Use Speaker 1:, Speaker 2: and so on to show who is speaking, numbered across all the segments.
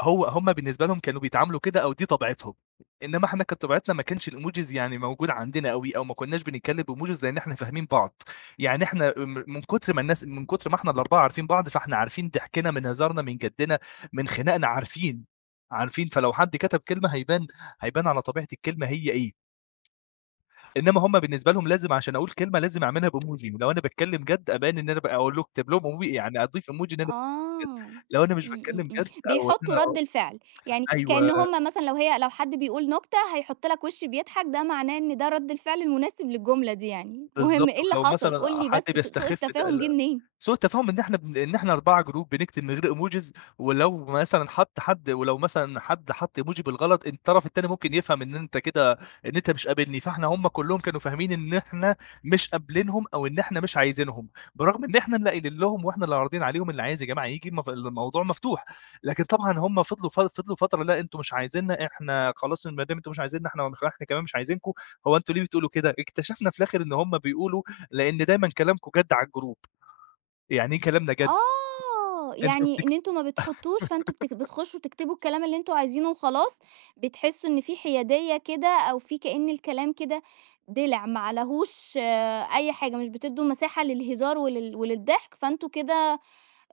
Speaker 1: هو هُم بالنسبة لهُم كانوا بيتعاملوا كده أو دي طبيعتهم، إنما إحنا كانت طبيعتنا ما كانش الإيموجيز يعني موجود عندنا أوي، أو ما كناش بنتكلَّم بإيموجيز، لإن إحنا فاهمين بعض. يعني إحنا م من كتر ما الناس من كتر ما إحنا ال4 عارفين بعض، فإحنا عارفين ضحكنا من هزارنا، من جدّنا، من خناقنا، عارفين، عارفين، فلو حد كتب كلمة هيبان، هيبان على طبيعة الكلمة، هي إيه. إنما هُم بالنسبة لهُم لازم عشان أقول كلمة لازم أعمِلها بإيموجي، ولو أنا باتكلَّم بجد أبيَّن إن أنا بأقول اكتب لهُم إيمو يعني أضيف إيموجي إن أنا
Speaker 2: آه،
Speaker 1: باتكلَّم جد،
Speaker 2: امم
Speaker 1: لو أنا مش
Speaker 2: امم
Speaker 1: باتكلَّم
Speaker 2: امم،
Speaker 1: جد أو إن
Speaker 2: بيحُطُّوا
Speaker 1: أنا
Speaker 2: رد الفعل، يعني كأن
Speaker 1: أيوه.
Speaker 2: هُم مثلًا لو هي لو حد بيقول نكتة هيحُط لك وش بيضحك، ده معناه إن ده رد الفعل المناسب للجملة دي يعني. المهم
Speaker 1: بالضبط،
Speaker 2: إيه اللي
Speaker 1: ولو
Speaker 2: حصل؟
Speaker 1: مثلًا
Speaker 2: قُل لي
Speaker 1: حد
Speaker 2: بس سوء
Speaker 1: بيستخِف ده
Speaker 2: التفاهم جِه
Speaker 1: ال
Speaker 2: منين؟
Speaker 1: سوء التفاهم إن إحنا إن إحنا 4 جروب بنكتب من غير إيموجيز، ولو مثلًا حط حد ولو مثلًا حد حط إيموجي بالغلط، الطرف التاني ممكن يفهم إن أنتَ كده إن أنتَ مش قابِلني. فإحنا هُم كلهم كانوا فاهمين إن إحنا مش قابلينهم أو إن إحنا مش عايزينهم، برغم إن إحنا اللي قايلين لهُم وإحنا اللي عارضين عليهم، اللي عايز يا جماعة ييجي المف الموضوع مفتوح. لكن طبعًا هُم فضلوا ف فضلوا فترة: "لأ أنتُم مش عايزينَّا، إحنا خلاص ما دام أنتُم مش عايزينَّا، إحنا نخ إحنا كمان مش عايزينكُم." هو أنتُم ليه بتقولوا كده؟ اكتشفنا في الآخر إن هُم بيقولوا لأن دايمًا كلامكم جد على الجروب، يعني إيه كلامنا جد؟
Speaker 2: آه،
Speaker 1: أنتم
Speaker 2: يعني إن
Speaker 1: بتكت
Speaker 2: أنتم ما بتحُطُّوش، فأنتُم بت بتخُشُّوا تكتبوا الكلام اللي أنتُم عايزينه وخلاص، بتحِسُّوا إن في حيادية كده، أو في كأن الكلام كده دِلع ما عليه أي حاجة، مش بتدُّوا مساحة للهزار ولل وللضحك، فأنتُم كده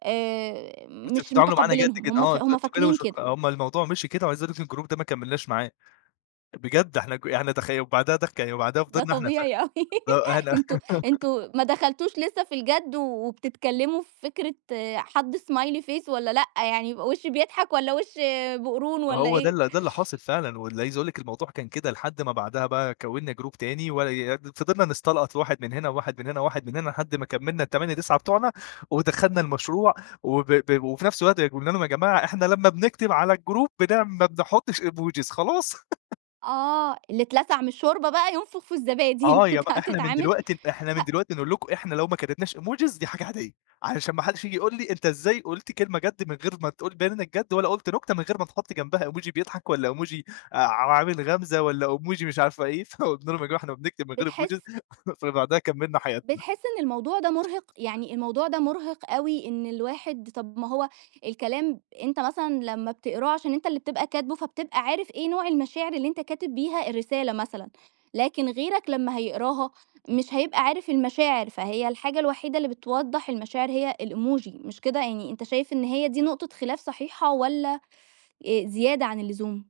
Speaker 2: آآ،
Speaker 1: "أنتم
Speaker 2: مش
Speaker 1: بتتعاملوا معانا جد
Speaker 2: متقبِّلينهم.
Speaker 1: كده،
Speaker 2: هُم
Speaker 1: آه أنت
Speaker 2: هُم
Speaker 1: أنتم كده
Speaker 2: فاكرين
Speaker 1: مش"
Speaker 2: كده.
Speaker 1: أمّا الموضوع مشي كده. وعايز أقول لك إن الجروب ده ما كملناش معاه، بجد إحنا ك إحنا تخي وبعدها دك وبعدها
Speaker 2: ده
Speaker 1: فضلنا إحنا ف
Speaker 2: طبيعي أوي،
Speaker 1: آه، إحنا
Speaker 2: أنتم أنتم ما دخلتُوش لسه في الجد، وبتتكلَّموا في فكرة حط smiley face والّا لأ، يعني وش بيضحك والّا وش بقرون والّا
Speaker 1: فهو ده
Speaker 2: إيه؟
Speaker 1: ال ده اللي حاصل فعلًا، وعايز أقول لِك الموضوع كان كده لحد ما بعدها بقى كوَّنَّا جروب تاني، ولايي فضَلنا نستلقُط واحد من هنا وواحد من هنا وواحد من هنا، لحد ما كمَّلنا ال8، 9 بتوعنا ودخلنا المشروع. وب ب وفي نفس الوقت قلنا لهُم: "يا جماعة إحنا لما بنكتب على الجروب بنعم ما بنحُطِّش إيموجيز خلاص."
Speaker 2: آه، اللي اتلسَع من الشوربة بقى ينفُخ في الزبادي،
Speaker 1: آه، يا ب
Speaker 2: أنتَ
Speaker 1: إحنا من
Speaker 2: هتتعامل
Speaker 1: دلوقتي إحنا من
Speaker 2: ه
Speaker 1: دلوقتي نقول لكُم إحنا لو ما كتبناش إيموجيز دي حاجة عادية، علشان ما حدش ييجي يقول لي: "أنتَ إزاي قلت كلمة جد، من غير ما تقول تبيَّن إنَّك جد، ولا قلت نكتة من غير ما تحُط جنبها إيموجي بيضحك والّا إيموجي ع عامل غمزة والّا إيموجي مش عارفة إيه؟" فقلنا لهُم: "يا جماعة إحنا بنكتب من غير إيموجيز."
Speaker 2: بتحس
Speaker 1: فبعدها كمَّلنا حياتنا.
Speaker 2: بتحس إن الموضوع ده مُرهِق؟ يعني، الموضوع ده مُرهِق أوي، إن الواحد طب ما هو الكلام، أنتَ مثلًا لما بتقراه عشان أنتَ اللي بتبقى كاتبه، فبتبقى عارف إيه نوع المشاعر اللي أنتَ كاتب بيها الرسالة مثلًا، لكن غيرك لمّا هيقراها مش هيبقى عارف المشاعر، فهي الحاجة الوحيدة اللي بتوضِّح المشاعر هي الإيموجي. مش كده يعني؟ أنتَ شايف إن هي دي نقطة خلاف صحيحة والّا زيادة عن اللزوم؟